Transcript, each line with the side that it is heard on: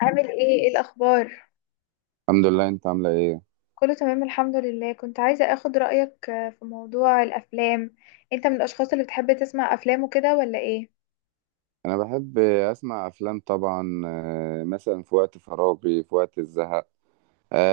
left: عامل ايه؟ ايه الاخبار؟
right: الحمد لله، انت عامله ايه؟
left: كله تمام، الحمد لله. كنت عايزة اخد رأيك في موضوع الافلام. انت من الاشخاص اللي بتحب تسمع افلام وكده ولا ايه؟
right: انا بحب اسمع افلام طبعا، مثلا في وقت فراغي، في وقت الزهق.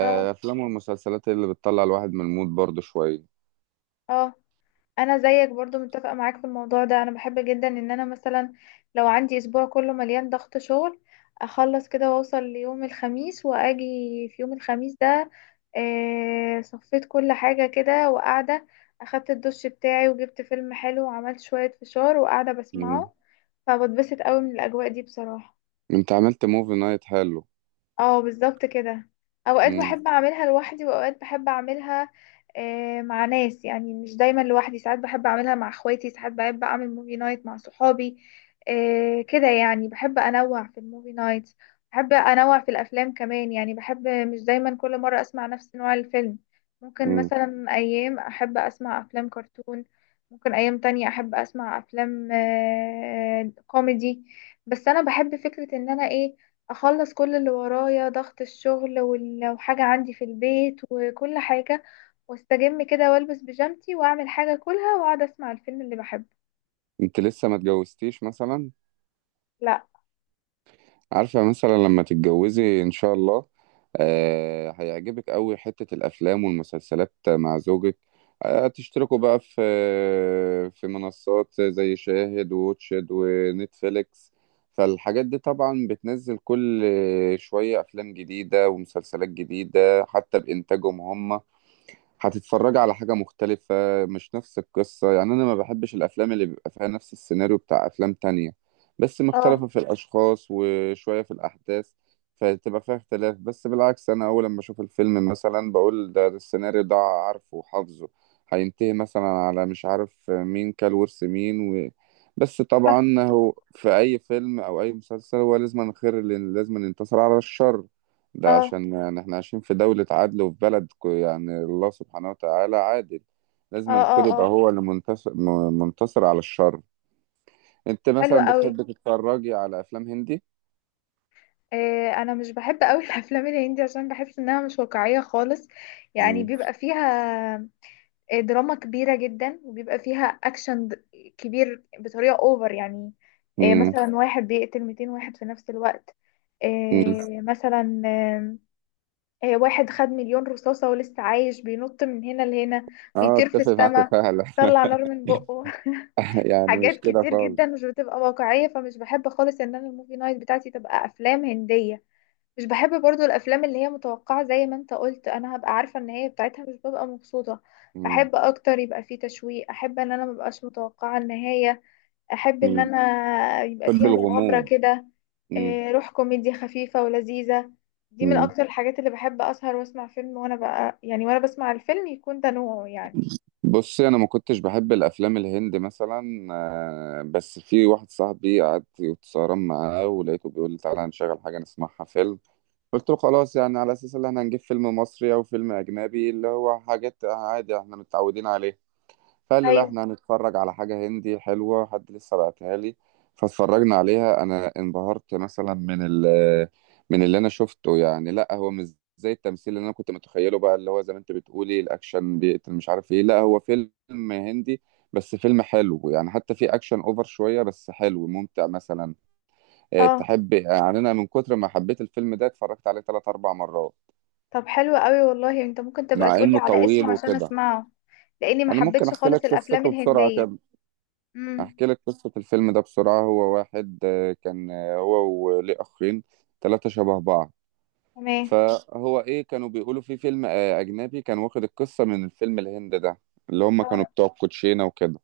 left: اه.
right: افلام والمسلسلات اللي بتطلع الواحد من المود برضه شويه.
left: اه. انا زيك برضو متفقة معاك في الموضوع ده. انا بحب جدا ان انا مثلا لو عندي اسبوع كله مليان ضغط شغل، اخلص كده واوصل ليوم الخميس، واجي في يوم الخميس ده صفيت كل حاجة كده وقاعدة. اخدت الدش بتاعي وجبت فيلم حلو وعملت شوية فشار وقاعدة
right: مم.
left: بسمعه. فبتبسط قوي من الاجواء دي بصراحة.
right: انت عملت موفي نايت حلو؟
left: اه، بالظبط كده. اوقات
right: مم.
left: بحب اعملها لوحدي واوقات بحب اعملها مع ناس. يعني مش دايما لوحدي، ساعات بحب اعملها مع اخواتي، ساعات بحب اعمل موفي نايت مع صحابي. كده يعني بحب انوع في الموفي نايت، بحب انوع في الافلام كمان. يعني بحب مش دايما كل مرة اسمع نفس نوع الفيلم. ممكن
right: مم.
left: مثلا ايام احب اسمع افلام كرتون، ممكن ايام تانية احب اسمع افلام كوميدي. بس انا بحب فكرة ان انا ايه، اخلص كل اللي ورايا ضغط الشغل لو حاجة عندي في البيت وكل حاجة، واستجم كده والبس بيجامتي واعمل حاجة كلها واقعد اسمع الفيلم اللي بحبه.
right: انت لسه ما اتجوزتيش مثلا؟
left: لا.
right: عارفة مثلا لما تتجوزي إن شاء الله هيعجبك أوي حتة الأفلام والمسلسلات مع زوجك. تشتركوا بقى في منصات زي شاهد ووتشد ونتفليكس. فالحاجات دي طبعا بتنزل كل شوية أفلام جديدة ومسلسلات جديدة حتى بإنتاجهم هم. هتتفرج على حاجة مختلفة مش نفس القصة، يعني أنا ما بحبش الأفلام اللي بيبقى فيها نفس السيناريو بتاع أفلام تانية، بس
left: اه.
right: مختلفة في الأشخاص وشوية في الأحداث. فتبقى فيها اختلاف، بس بالعكس أنا أول لما أشوف الفيلم مثلا بقول ده السيناريو ده عارفه وحافظه. هينتهي مثلا على مش عارف مين كل ورث مين بس
left: صح.
right: طبعا هو في أي فيلم أو أي مسلسل هو لازم الخير اللي لازم ينتصر على الشر. ده
left: اه.
right: عشان يعني احنا عايشين في دولة عدل وفي بلد يعني الله سبحانه وتعالى عادل.
left: اه.
right: لازم
left: اه.
right: الخير يبقى
left: اه.
right: هو اللي منتصر منتصر على الشر. انت
left: حلو
right: مثلا
left: قوي.
right: بتحب تتفرجي على افلام هندي؟
left: انا مش بحب قوي الافلام الهندي عشان بحس انها مش واقعية خالص. يعني
right: مم.
left: بيبقى فيها دراما كبيرة جدا، وبيبقى فيها أكشن كبير بطريقة أوفر يعني.
right: مم.
left: مثلا واحد بيقتل 200 واحد في نفس الوقت.
right: مم.
left: مثلا آه، آه، واحد خد مليون رصاصة ولسه عايش بينط من هنا لهنا،
right: اه،
left: بيطير في
right: اتفق معاك
left: السماء،
right: فعلا.
left: بيطلع نار من بقه
right: يعني مش
left: حاجات
right: كده
left: كتير
right: خالص.
left: جدا مش بتبقى واقعية. فمش بحب خالص إن أنا الموفي نايت بتاعتي تبقى أفلام هندية. مش بحب برضو الافلام اللي هي متوقعة، زي ما انت قلت انا هبقى عارفة النهاية بتاعتها، مش ببقى مبسوطة.
right: مم.
left: احب اكتر يبقى فيه تشويق، احب ان انا مبقاش متوقعة النهاية، احب ان
right: مم.
left: انا يبقى
right: بحب
left: فيها مغامرة
right: الغموض.
left: كده.
right: مم.
left: إيه، روح كوميديا خفيفة ولذيذة، دي من
right: مم.
left: اكتر الحاجات اللي بحب اسهر واسمع فيلم وانا بقى يعني وانا بسمع الفيلم يكون ده نوعه يعني.
right: بصي، انا ما كنتش بحب الافلام الهندي مثلا، بس في واحد صاحبي قعدت واتسهران معاه ولقيته بيقول لي تعالى هنشغل حاجه نسمعها فيلم. قلت له خلاص، يعني على اساس ان احنا هنجيب فيلم مصري او فيلم اجنبي اللي هو حاجات عادي احنا متعودين عليها. فقال لي لا
left: ايوه.
right: احنا هنتفرج على حاجه هندي حلوه، حد لسه بعتها لي. فاتفرجنا عليها. انا انبهرت مثلا من اللي انا شفته، يعني لا هو مش زي التمثيل اللي انا كنت متخيله، بقى اللي هو زي ما انت بتقولي الاكشن بيقتل مش عارف ايه، لا هو فيلم هندي بس فيلم حلو يعني، حتى في اكشن اوفر شويه بس حلو ممتع مثلا.
left: اه.
right: تحب يعني، انا من كتر ما حبيت الفيلم ده اتفرجت عليه ثلاث اربع مرات،
left: طب حلو قوي والله، انت ممكن تبقى
right: مع
left: تقولي
right: انه
left: على
right: طويل
left: اسمه عشان
right: وكده.
left: اسمعه، لاني ما
right: انا ممكن
left: حبيتش
right: احكي لك
left: خالص الافلام
right: قصته بسرعه
left: الهندية.
right: كده.
left: امم.
right: احكي لك قصه الفيلم ده بسرعه. هو واحد كان، هو وليه اخين، ثلاثه شبه بعض.
left: تمام.
right: فهو ايه كانوا بيقولوا في فيلم اجنبي كان واخد القصه من الفيلم الهند ده، اللي هم كانوا بتوع الكوتشينه وكده.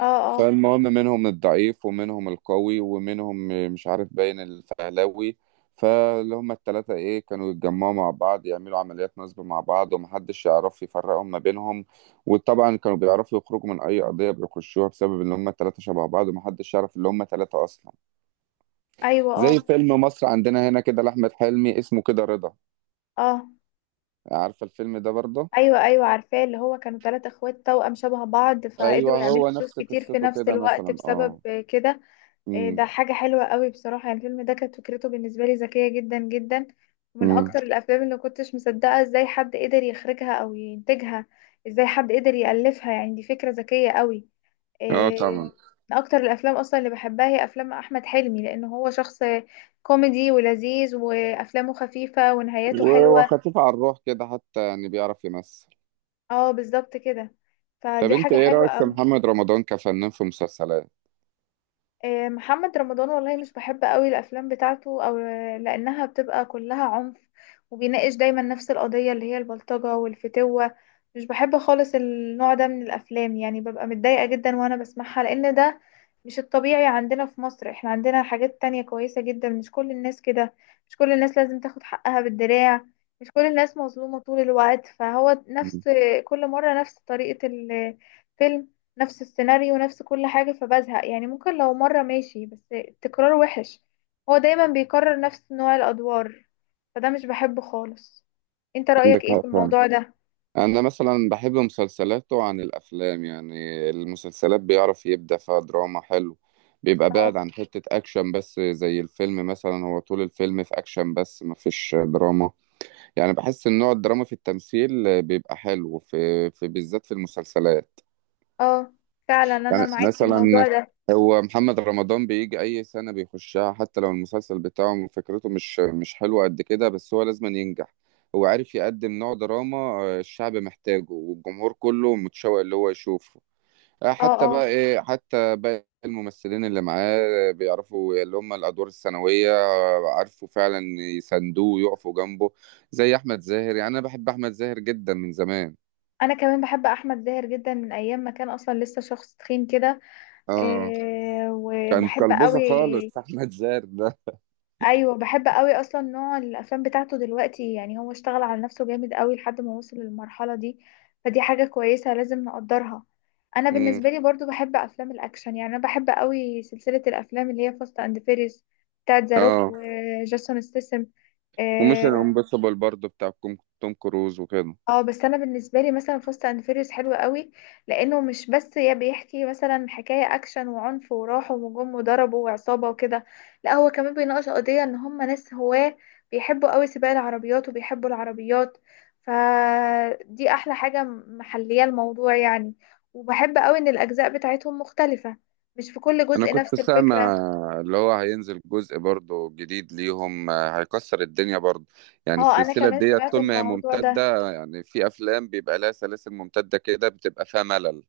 left: اه. اه.
right: فالمهم منهم الضعيف ومنهم القوي ومنهم مش عارف باين الفهلاوي. فاللي هما التلاتة ايه كانوا يتجمعوا مع بعض يعملوا عمليات نصب مع بعض ومحدش يعرف يفرقهم ما بينهم. وطبعا كانوا بيعرفوا يخرجوا من أي قضية بيخشوها بسبب إن هما التلاتة شبه بعض ومحدش يعرف إن هما تلاتة أصلا.
left: ايوه. اه.
right: زي فيلم مصر عندنا هنا كده لأحمد حلمي اسمه كده رضا.
left: اه.
right: عارفة الفيلم ده برضه؟
left: ايوه. ايوه عارفاه، اللي هو كانوا ثلاثة اخوات توأم شبه بعض
right: أيوه،
left: فقدروا يعملوا
right: هو
left: فلوس
right: نفس
left: كتير في
right: قصته
left: نفس
right: كده
left: الوقت
right: مثلا،
left: بسبب
right: اه.
left: كده. إيه ده،
right: امم.
left: حاجة حلوة قوي بصراحة. يعني الفيلم ده كانت فكرته بالنسبة لي ذكية جدا جدا، ومن
right: امم.
left: اكتر الافلام اللي كنتش مصدقة ازاي حد قدر يخرجها او ينتجها، ازاي حد قدر يألفها. يعني دي فكرة ذكية قوي.
right: اه
left: إيه،
right: طبعا.
left: من اكتر الافلام اصلا اللي بحبها هي افلام احمد حلمي، لان هو شخص كوميدي ولذيذ، وافلامه خفيفة ونهاياته حلوة.
right: وخفيف على الروح كده حتى يعني، بيعرف يمثل.
left: اه، بالظبط كده.
right: طب
left: فدي
right: انت
left: حاجة
right: ايه
left: حلوة
right: رأيك في
left: قوي.
right: محمد رمضان كفنان في مسلسلات؟
left: محمد رمضان والله مش بحب قوي الافلام بتاعته، او لانها بتبقى كلها عنف، وبيناقش دايما نفس القضية اللي هي البلطجة والفتوة. مش بحب خالص النوع ده من الافلام. يعني ببقى متضايقة جدا وانا بسمعها، لان ده مش الطبيعي عندنا في مصر، احنا عندنا حاجات تانية كويسة جدا. مش كل الناس كده، مش كل الناس لازم تاخد حقها بالدراع، مش كل الناس مظلومة طول الوقت. فهو نفس
right: مم.
left: كل مرة نفس طريقة الفيلم، نفس السيناريو، نفس كل حاجة. فبزهق يعني، ممكن لو مرة ماشي بس التكرار وحش. هو دايما بيكرر نفس نوع الأدوار، فده مش بحبه خالص. انت رأيك
right: عندك
left: ايه
right: حق
left: في
right: فعلا.
left: الموضوع ده؟
right: انا مثلا بحب مسلسلاته عن الافلام، يعني المسلسلات بيعرف يبدع فيها دراما حلو. بيبقى
left: اه.
right: بعد عن حتة اكشن، بس زي الفيلم مثلا هو طول الفيلم في اكشن بس مفيش دراما. يعني بحس ان نوع الدراما في التمثيل بيبقى حلو في بالذات في المسلسلات.
left: اه. فعلا انا
right: يعني
left: معاك في
right: مثلا
left: الموضوع ده.
right: هو محمد رمضان بيجي اي سنه بيخشها حتى لو المسلسل بتاعه فكرته مش حلوه قد كده، بس هو لازم ينجح. هو عارف يقدم نوع دراما الشعب محتاجه والجمهور كله متشوق اللي هو يشوفه.
left: اه.
right: حتى
left: اه.
right: بقى ايه، حتى باقي الممثلين اللي معاه بيعرفوا اللي هم الادوار الثانويه، عارفوا فعلا يساندوه ويقفوا جنبه. زي احمد زاهر، يعني انا بحب احمد زاهر جدا من زمان.
left: انا كمان بحب احمد زاهر جدا من ايام ما كان اصلا لسه شخص تخين كده.
right: اه، كان
left: وبحب
right: كلبوزه
left: قوي.
right: خالص احمد زاهر.
left: ايوه، بحب قوي اصلا نوع الافلام بتاعته دلوقتي. يعني هو اشتغل على نفسه جامد قوي لحد ما وصل للمرحله دي، فدي حاجه كويسه لازم نقدرها. انا
right: ده.
left: بالنسبه لي برضو بحب افلام الاكشن، يعني انا بحب قوي سلسله الافلام اللي هي فاست اند فيريز بتاعت ذا روك
right: اه
left: وجاسون ستاثام.
right: وميشن امبوسيبل برضو بتاع توم كروز وكده.
left: اه. بس انا بالنسبه لي مثلا فاست اند فيريوس حلو قوي، لانه مش بس يا بيحكي مثلا حكايه اكشن وعنف وراحوا وجم وضربوا وعصابه وكده، لا هو كمان بيناقش قضيه ان هم ناس هواه، بيحبوا قوي سباق العربيات وبيحبوا العربيات. فدي احلى حاجه، محليه الموضوع يعني. وبحب قوي ان الاجزاء بتاعتهم مختلفه، مش في كل
right: انا
left: جزء
right: كنت
left: نفس الفكره.
right: سامع اللي هو هينزل جزء برضو جديد ليهم، هيكسر الدنيا برضو. يعني
left: اه، انا
right: السلسلة
left: كمان
right: دي
left: سمعت
right: طول ما هي
left: الموضوع ده.
right: ممتدة، يعني في افلام بيبقى لها سلاسل ممتدة كده بتبقى فيها ملل.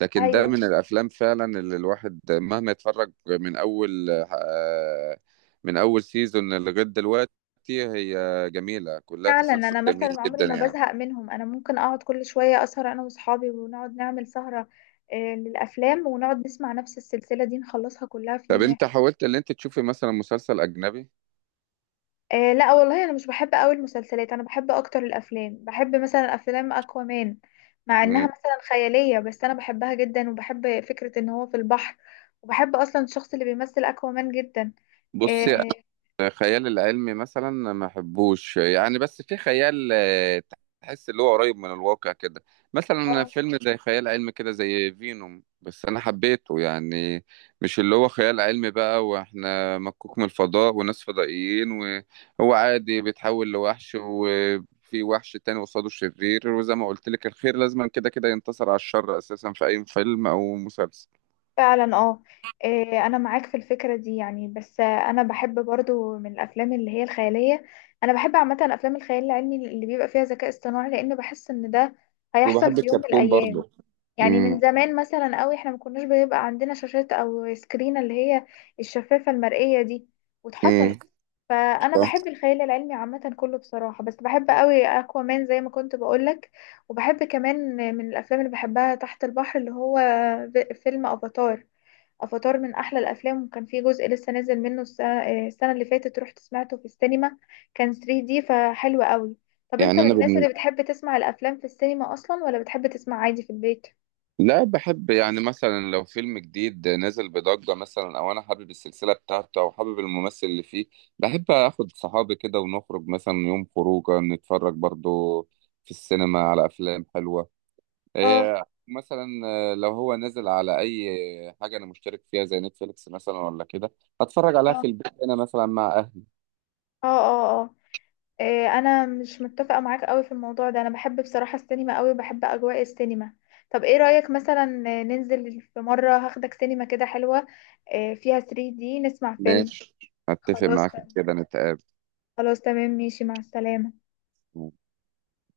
right: لكن ده
left: ايوه
right: من الافلام فعلا اللي الواحد مهما يتفرج من اول من اول سيزون لغاية دلوقتي، هي جميلة كلها،
left: فعلا.
right: تسلسل
left: انا
right: جميل
left: مثلا عمري
right: جدا
left: ما
right: يعني.
left: بزهق منهم، انا ممكن اقعد كل شويه اسهر انا واصحابي، ونقعد نعمل سهره للافلام، ونقعد نسمع نفس السلسله دي نخلصها كلها في
right: طب
left: يوم واحد.
right: انت حاولت اللي انت تشوفي مثلا مسلسل اجنبي؟
left: لا والله انا مش بحب قوي المسلسلات، انا بحب اكتر الافلام، بحب مثلا افلام اكوامان. مع انها
right: مم.
left: مثلا خياليه بس انا بحبها جدا، وبحب فكره ان هو في البحر. وبحب اصلا الشخص اللي بيمثل اكوامان جدا.
right: بصي،
left: اه.
right: أنا خيال العلمي مثلا ما بحبوش يعني، بس في خيال تحس اللي هو قريب من الواقع كده. مثلا
left: آه،
right: فيلم زي خيال علمي كده زي فينوم بس انا حبيته يعني. مش اللي هو خيال علمي بقى واحنا مكوك من الفضاء وناس فضائيين، وهو عادي بيتحول لوحش وفي وحش تاني قصاده شرير، وزي ما قلت لك الخير لازما كده كده ينتصر على الشر اساسا في اي فيلم او مسلسل.
left: فعلا اه. إيه، انا معاك في الفكره دي يعني. بس انا بحب برضو من الافلام اللي هي الخياليه، انا بحب عامه افلام الخيال العلمي اللي بيبقى فيها ذكاء اصطناعي، لان بحس ان ده هيحصل
right: وبحب
left: في يوم من
right: الكرتون
left: الايام.
right: برضه.
left: يعني من زمان مثلا قوي احنا ما كناش بيبقى عندنا شاشات او سكرين اللي هي الشفافه المرئيه دي، واتحصلت.
right: امم.
left: فانا بحب الخيال العلمي عامه كله بصراحه، بس بحب قوي اكوامان زي ما كنت بقولك. وبحب كمان من الافلام اللي بحبها تحت البحر اللي هو فيلم افاتار. افاتار من احلى الافلام، وكان في جزء لسه نازل منه السنة اللي فاتت، رحت سمعته في السينما، كان 3D فحلو قوي. طب انت
right: يعني
left: من الناس اللي بتحب تسمع الافلام في السينما اصلا ولا بتحب تسمع عادي في البيت؟
right: لا بحب يعني مثلا لو فيلم جديد نازل بضجة مثلا او انا حابب السلسلة بتاعته او حابب الممثل اللي فيه، بحب اخد صحابي كده ونخرج مثلا يوم خروجه نتفرج برضو في السينما على افلام حلوة.
left: اه.
right: إيه. مثلا لو هو نازل على اي حاجة انا مشترك فيها زي نتفليكس مثلا ولا كده، هتفرج عليها
left: اه.
right: في البيت انا مثلا مع اهلي.
left: اه. اه. اه. إيه، انا مش متفقه معاك قوي في الموضوع ده، انا بحب بصراحه السينما قوي، وبحب اجواء السينما. طب ايه رايك مثلا ننزل في مره هاخدك سينما كده حلوه، إيه، فيها 3D نسمع فيلم؟
right: ماشي، اتفق
left: خلاص.
right: معاك في كده، نتقابل.
left: خلاص تمام، ماشي مع السلامه.